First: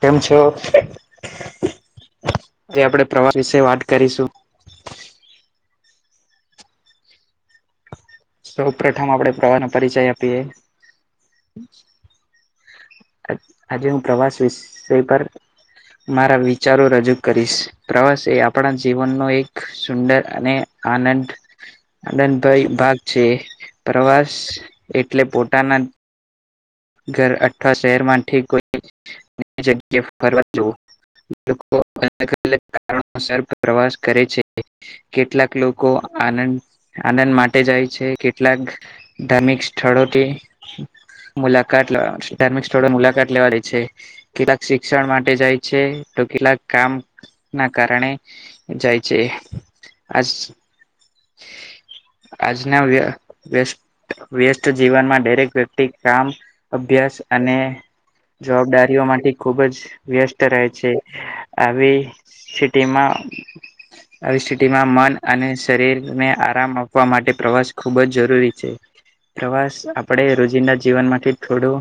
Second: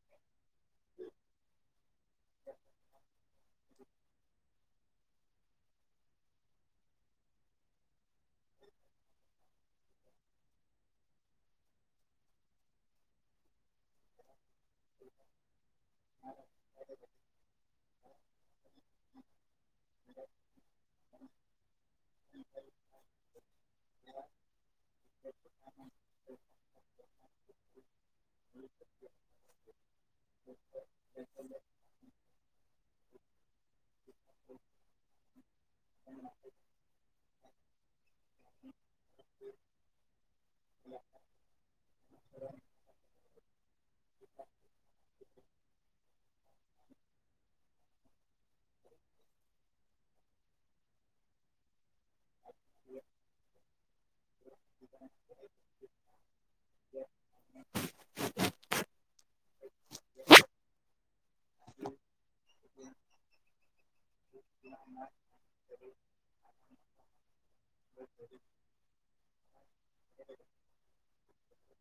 કેમ છો? જે આપડે પ્રવા સ વિશે વાત કરીશું. સૌ પ્રથમ આપડે પ્રવાહનો પરિચય આપીએ. આજે હું પ્રવાસ વિશ તે પર, મારા વિચારો રજૂ કરીશ. પ્રવાસ એ આપણા જીવનનો એક સુંદર અને આનંદ આનંદભાઈ ભાગ છે પ્રવાસ એટલે પોતાના ઘર અથવા શહેરમાંથી કોઈ જગ્યા ફરવા જઉં. લોકો અલગ અલગ શહેર પ્રવાસ કરે છે કેટલાક લોક કો આનંદ આનંદ માટે જાય છે કેટલાક ધાર્મિક સ્થળોથી મુલાકાત લાવા છે ધાર્મિક સ્થળો મુલાકાત લેવા રે છે કેટલાક શિક્ષણ મા ટે જાય છે તો કેટલાક કામ ના કારણે જાય છે. આજ આજના વ્ય વ્યસ્ત વ્યસ્ત જીવનમાં દરેક વ્યક્તિ કામ, અભ્યાસ અને જવાબદારીઓ માંથી ખુબ જ વ્યસ્ત રહે છે આવી સિટીમાં આવી સ્થિતિમાં મન અને સ તે ને આરામ આપવા માટે પ્રવાસ ખુબ જ જરૂરી છે. પ્રવાસ આપડે રોજિંદા જીવનમાંથી થોડું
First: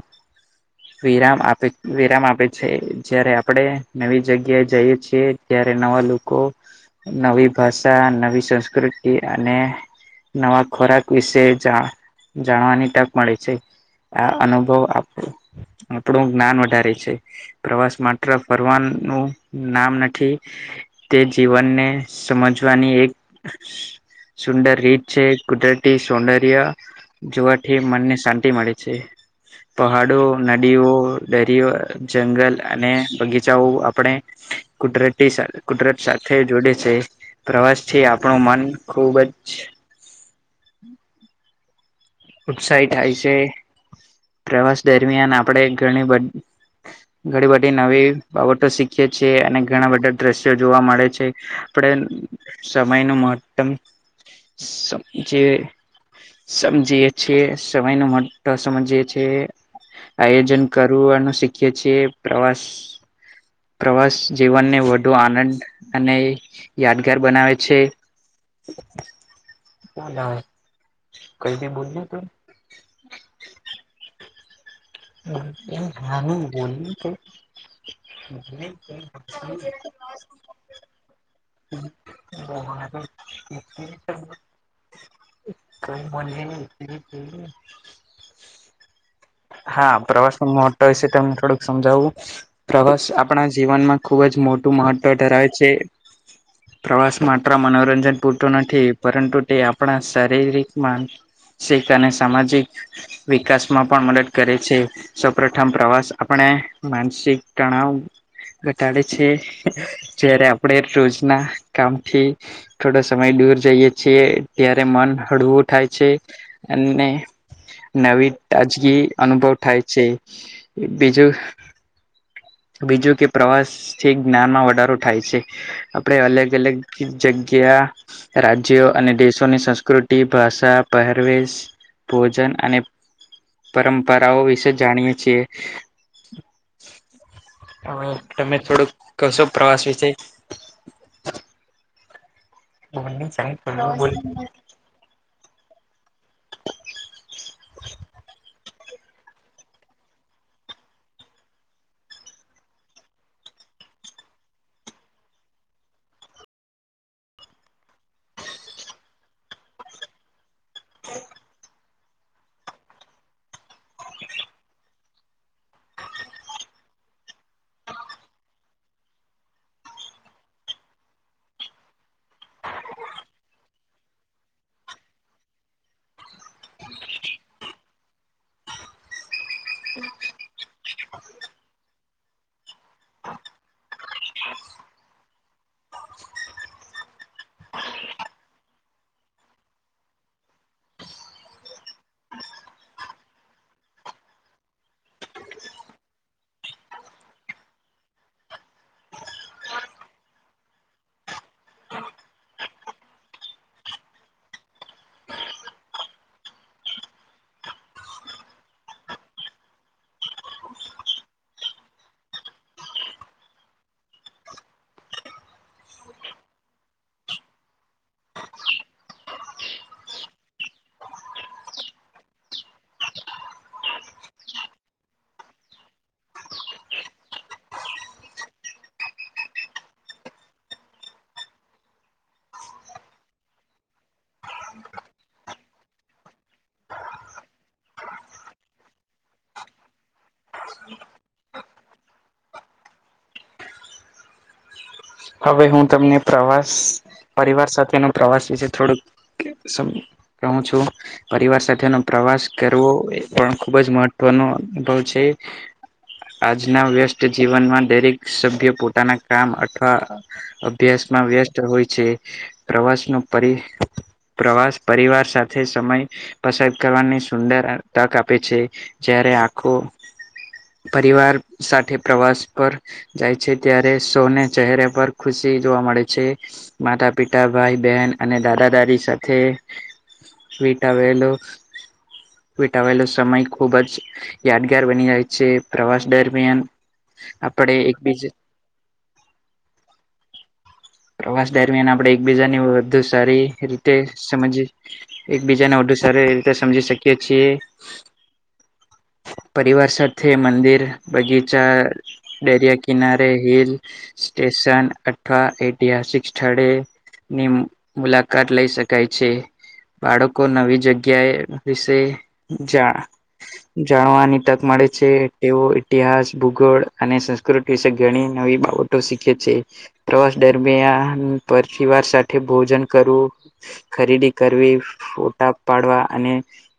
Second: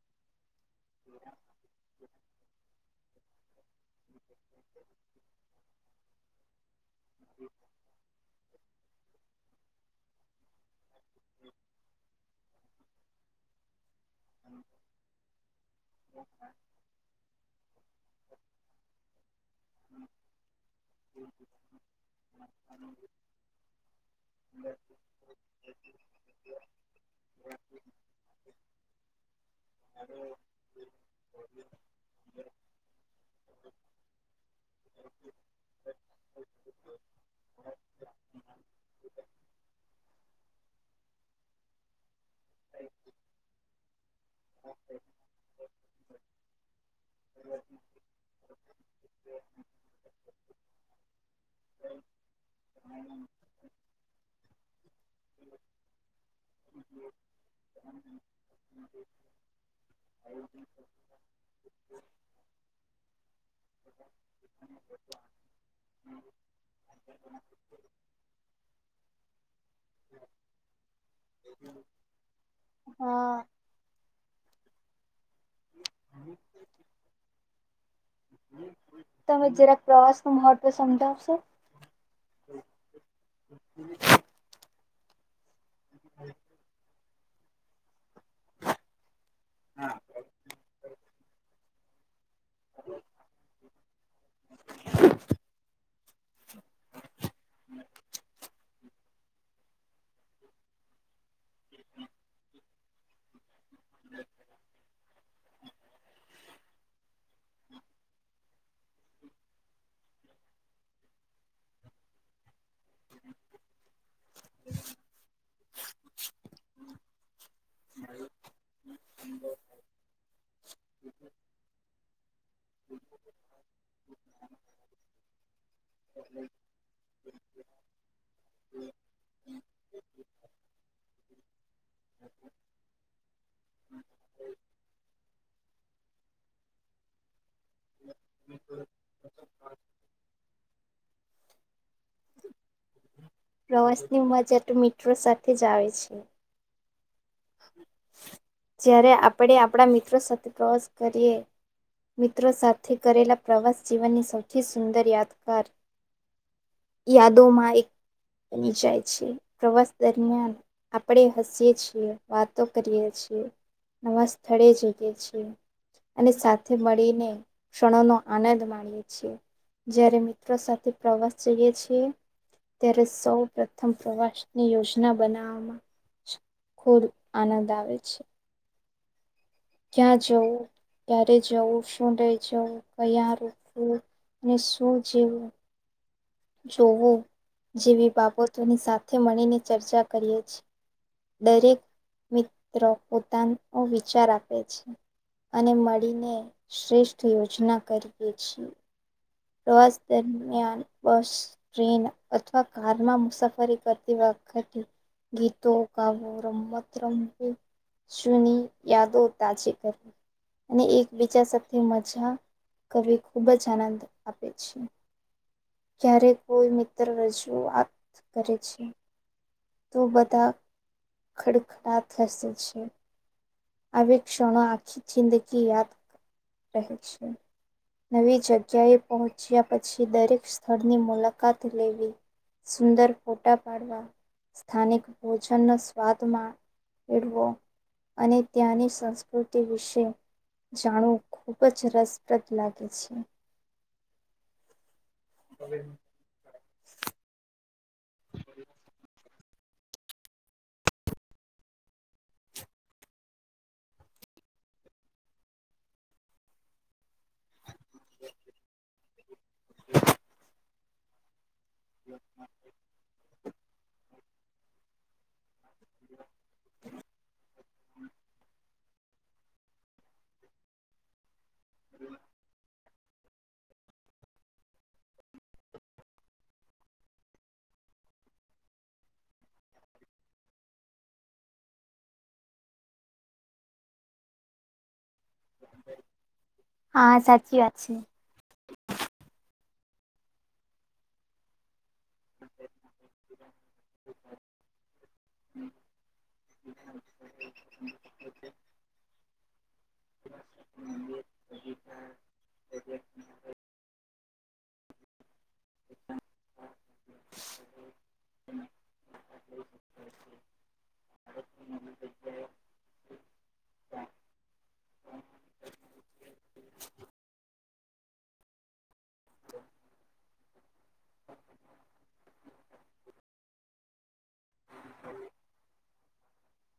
વિરામ આપે વિરામ આપે છે જયારે આપડે નવી જગ્યાએ જઈએ છીએ ત્યારે નવા લોકો નવી ભાષા, નવી સંસ્કૃતિ અને નવા ખોરાક વિશે જા જાણવાની તક મળે છે. આ અનુભવ આપ આપડુ જ્ઞાન વધારે છે પ્રવાસ માત્ર ફરવા નું નામ નથી તે જીવનને સમજવાની એક સુંદર રીત છે કુદરત થી સૌંદર્ય જોવાથી મનને શાંતિ મળે છે. પહાડો, નદીઓ, દરીઓ, જંગલ અને બગીચાઓ આપડે કુદરતી સા કુદરત સાથે જોડે છે પ્રવાસથી આપ આપડું મન ખૂબ જ ઉત્સાહી થાય છે પ્રવાસ દરમિયાન આપડે ઘણી બ ઘણી બધી નવી બાબતો શીખીએ છીએ અને ઘણા બધા દ્રશ્યો જોવા મળે છે. આપડે સમય નું મહત્તમ સમજે સમજીએ છે. સમય નો મહત્વ સમજીએ છે. આયોજન કરવું અને શી ખીએ છે. પ્રવાસ પ્રવાસ જીવન ને વધુ આનંદ અને યાદગાર બનાવે છે. કઈ ભી બોલ ને. હા. એમ હા નહીં બોલ ને કઈ [unintelligible] તમે જરાક પ્રવાસ નું મહત્વ સમજાવશો? [unintelligible] કઈ મને નહીં [unintelligible] હા, પ્રવાસ નું મહત્તમ વિસે તને થોડુંક સમજાવું પ્રવાસ આપણા જીવનમાં ખુબ જ મોટું મહત્વ ધરાવે છે. પ્રવાસ માત્ર મનોરંજન પૂરતો નથી પરંતુ તે આપણા શારીરિકમાં શીખ અને સામાજિક વિકાસ માં પણ મદદ કરે છે. સૌ પ્રથમ પ્રવાસ આપણે માનસિક તણાવ ઘટાડે છે. જયારે આપડે રોજ ના કામથી થોડો સમય દૂર જઈએ છીએ ત્યારે મન હળવું થાય છે. અને નવી તાજગી અનુભવ થાય છે. બીજું બીજું કે પ્રવાસ થી જ્ઞાનમાં વધારો થાય છે. આપડે અલગ અલગ જગ્યા રાજ્યો અને દેશોની સંસ્કૃતિ ભાષા પહેરવેશ ભોજન અને પરંપરાઓ વિશે જાણીએ છીએ. હવે તમે થોડુંક કેશો પ્રવાસ વિશે [unintelligible] પ્રવાસ ની મજા તો મિત્રો સાથે જ આવે છે. જયારે આપણે આપણા મિત્રો સાથે પ્રવાસ કરીએ. મિત્રો સાથે કરેલા પ્રવાસ જીવનની સૌથી સુંદર યાદગાર યાદો માં એક બની જાય છે. પ્રવાસ દરમિયાન આપડે હસીએ છીએ વાત તો કરીએ છીએ નવા સ્થળે જઈએ છીએ અને સાથે મળીને ક્ષણો નો આનંદ માણીએે છીએ જ્યારે મિત્રો સાથે પ્રવાસ જઈએ છીએ. ત્યારે સૌ પ્રથમ પ્રવાસ ની યોજના બનાવામાં ખૂબ આનંદ આવે છે. ક્યાં જવું ક્યારે જવું શું લઈ જવું કયા રોકવું શું જોવું જોવું જેવી બાબતો ની સાથે મળીને ચર્ચા કરીએ છીએ દરેક મિત્રો પોતાનો વિચાર આપે છે. અને મળીને શ્રેષ્ઠ યોજના કરીએ છીએ પ્રવાસ દરમિયાન બસ ટ્રેન અથવા કાર માં મુસાફરી કરતી વખતે હતી ગીતો ગાવો રમત રમવી જૂની યાદો તાજી કરવી અને એકબીજા સાથે મજા કરવી ખૂબ જ આનંદ આપે છે. ક્યારે કોઈક મિત્ર રજૂઆત કરે છે. તો બધા ખડખડાટ થશે છે. આવિ ક્ષણો આંખી જિંદગી યાદગાર રહે છે. નવી જગ્યાએ પહોંચ્યા પછી દરેક સ્થળની મુલાકાત લેવી. સુંદર ફોટા પાડવા, સ્થાનિક ભોજન નો સ્વાદ માંળવો. અને ત્યાંની સંસ્કૃતિ વિશે, જાણવું ખુબ જ રસપ્રદ લાગે છે. હવે હું તમને પ્રવાસ પરિવાર સાથેનો પ્રવાસ વિશે થોડુંક સ કહુ છું. પરિવાર સાથેનો પ્રવાસ કરવો એ પણ ખૂબ જ મહત્વનો અનુભવ છે. આજના વ્યસ્ત જીવનમાં દરેક સભ્ય પોતાના કામ અથવા, અભ્યાસમાં વ્યસ્ત હોય છે, પ્રવાસનો પરિ પ્રવાસ પરિવાર સાથ છે સમય પસાર કરવાની સુંદર અ તક આપે છે જ્યારે આખો પરિવાર સાથે પ્રવાસ પર, જાય છે ત્યારે સોને ચહેરા પર ખુશી જોવા મળે છે. માતા પિતા ભાઈ બહેન અને દાદા દાદી સાથે, વીટા વેલું, વિટાવેલો સમય ખુબ જ યાદગાર બની જાય, છે. પ્રવાસ દરમિયાન હા સાચી આપણે વાત છે એકબીજ પ્રવાસ દરમિયાન આપણે એકબીજાને વધુ સારી રીતે સમજી એકબીજાને વધુ સારી એ રીતે સમજી શકીએ છીએ. પરિવાર સાથે મંદિર, બગીચા, દરિયા કિનારે, હિલ, સ્ટેશન, અ અથવા ઐતિહાસિક સ્થળેની મુલાકાત લઈ શકાય છે. બાળકો નવી જગ્યાએ વિશે જા જાણવાની તક મળે છે તેઓ ઇતિહાસ, ભૂગોળ અને સંસ્કૃતિ વિશે ઘણી નવી બાબત તો શીખે છે, પ્રવાસ દરમિયાન પરિવાર સાથે ભોજન કરવું. ખરીદી કરવી ફોટા પાડવા અને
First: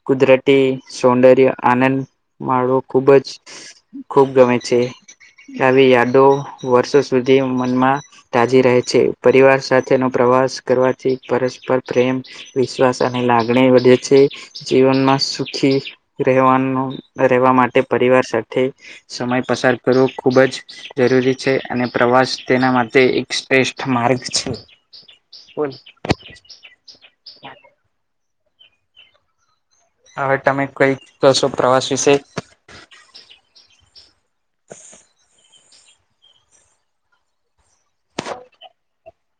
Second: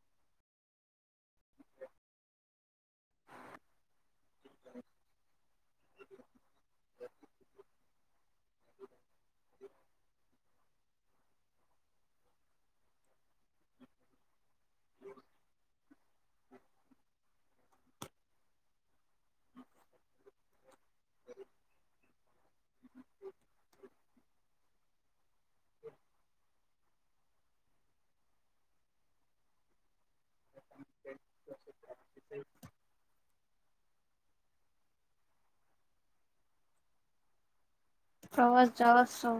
કુદરતી સૌંદર્ય, આનંદ માળવો ખુબ જ, ખૂબ ગમે છે આવી યાદો વર્ષો સુધી મનમાં, તાજી રહે છે પરિવાર સાથેનો પ્રવાસ કરવાથી પરસ્પર પ્રેમ, વિશ્વાસ અને લાગણી વધે છે, જીવનમાં સુખી, રહેવાનો રહેવા માટે પરિવાર સાથે સમય પસાર કરવો ખૂબ જ, જરૂરી છે અને પ્રવાસ તેના માટે એક શ્રેષ્ઠ માર્ગ છે. બોલ હવે તમે કઈક કશો પ્રવાસ વિશે. પ્રવાસ જવાસો,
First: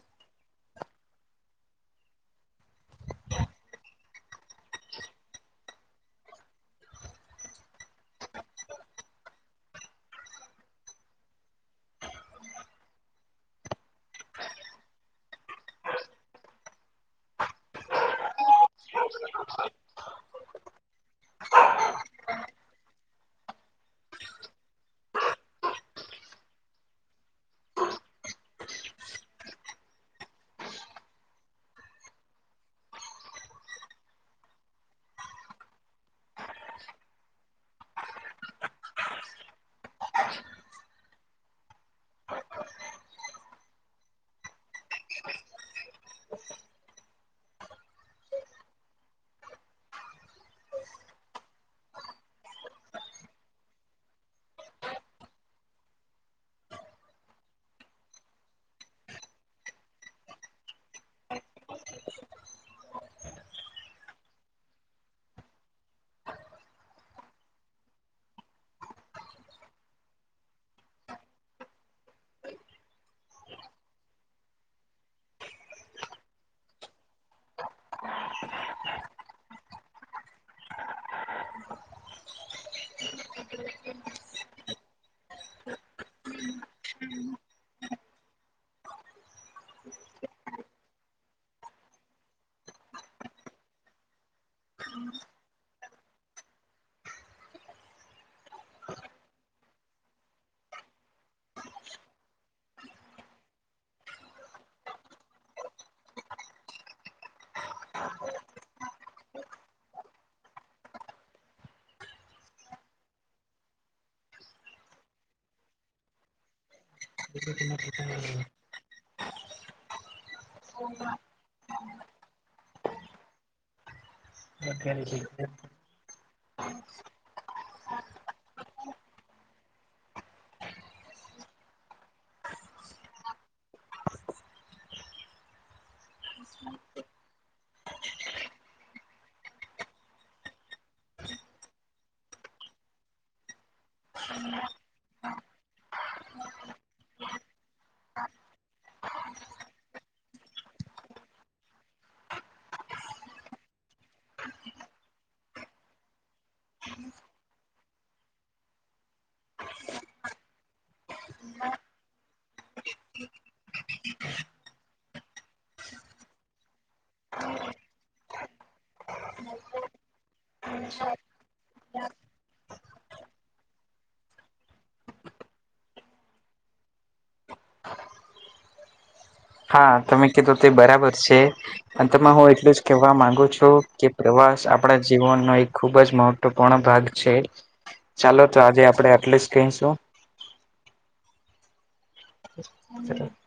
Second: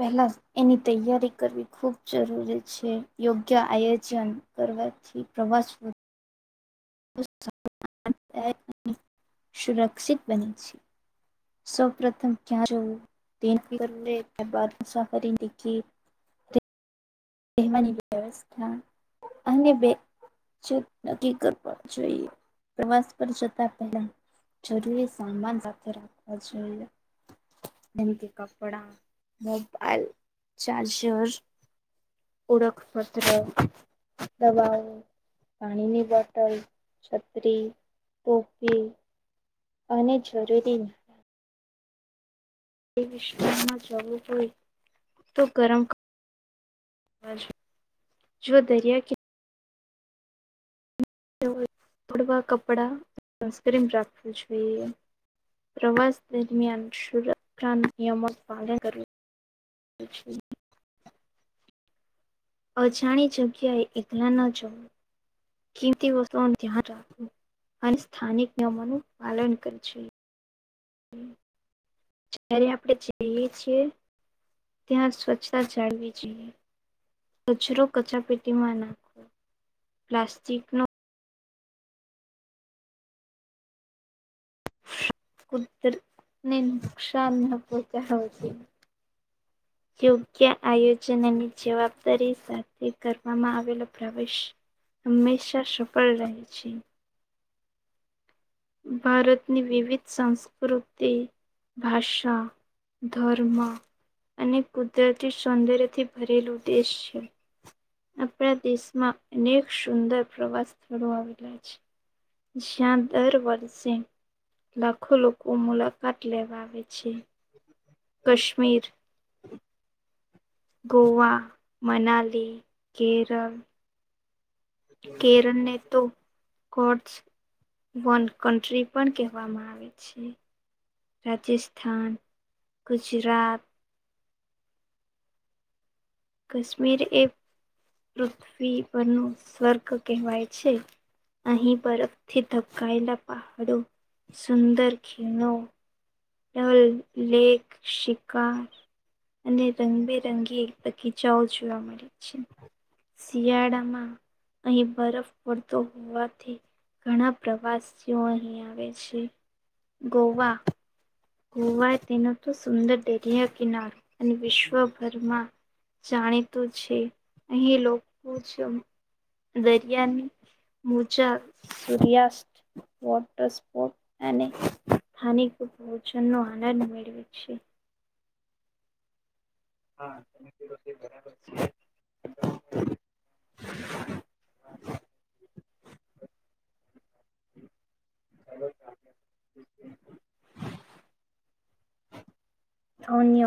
પહેલા એની તૈયારી કરવી ખૂબ જરૂરી છે યોગ્ય આ યોજન કરવાથી પ્રવાસ, વધુ [unintelligible] સુરક્ષિત બને છે. સૌપ્રથમ ક્યાં જો દ [unintelligible] કર બાદ મુસાફરી લખી. [unintelligible] વ્યવસ્થા અને બે [unintelligible] નક્કી કરવા જોઈએ પ્રવાસ પર જતા પહેલા. જરૂરી સામાન સાથે રાખવા જોઈએ. જેમ કે કપડા, મોબાઈલ, ચાર્જર, ઓળખપત્ર, દવાઓ, પાણીની બોટલ, છતરી, ટોપી, અને જરૂરી, [unintelligible] વિમાં જવું હોય તો ગરમ ક જો દરિયા કિન [unintelligible] તો થોડવા કપડા, સનસ્ક્રીમ રાખવું જોઈએ. પ્રવાસ દરમિયાન સુરક્ષા નિયમો નુ પાલન કરવું [unintelligible] અજાણી જગ્યાએ એકલા ન જવું. કિંમતી વસ્તુઓનું ધ્યાન રાખવું અને સ્થાનિક નિયમોનું પાલન કરે છે. હમ્મ જ્યારે આપણે જઈએ છીએ, ત્યાં સ્વચ્છતા જાળવી જોઈએ. કચરો કચારાપેટીમાં નાખો. પ્લાસ્ટિક નો કુદરત ને નુકશાન [unintelligible] [inaudible] યોગ્ય આયોજનની જવાબદારી સાથે કરવામાં આવેલો પ્રવેશ- હંમેશા સફળ રહે છે. ભારતની વિવિધ સંસ્કૃતિ ભાષા, ધર્મ અને કુદરતી સૌંદર્યથી ભરેલું દેશ છે. આપણા દેશમાં અનેક સુંદર પ્રવાસ સ્થળો આવેલા છે. જ્યાં દર વર્ષે લાખો લોકો મુલાકાત લેવા આવે છે. કશ્મીર ગોવા, મનાલી, કેરળ કેરનને તો કોટસ, વન કન્ટ્રી પણ કહેવામાં આવે છે. રાજસ્થાન, ગુજરાત કાશ્મીર એ પૃથ્વી પર નું સ્વર્ગ કહેવાય છે. અહીં બરફથી ધબકાયેલા પહાડો સુંદર ખીણો ડલ, લેક, સિકકા- અને રંગબેરંગી બગીચાઓ જોવા મળે છે. શિયાળામાં અહીં બરફ પડતો હોવાથી ઘણા પ્રવાસીઓ અહીં આવે છે. ગોવા ગોવા તેનો તો સુંદર દરિયા કિનારો અને વિશ્વભરમાં જાણીતું છે. અહીં લોકો જ દરિયાની, મુજા, સૂર્યાસ્ત વોટર સ્પોર્ટ અને હાની ભોજનનો આનંદ મેળવે છે. હા, તમે કીધું, તે બરાબર છે. અંતમાં હું એટલું જ કેહેવા માંગુ છું, કે પ્રવાસ આપણા જીવનનો એક ખુબ જ મહવ પોણો ભાગ છે. ચાલો, તો આજે આપણે એટલે જ કહીશું. [inaudible] ધોન્ય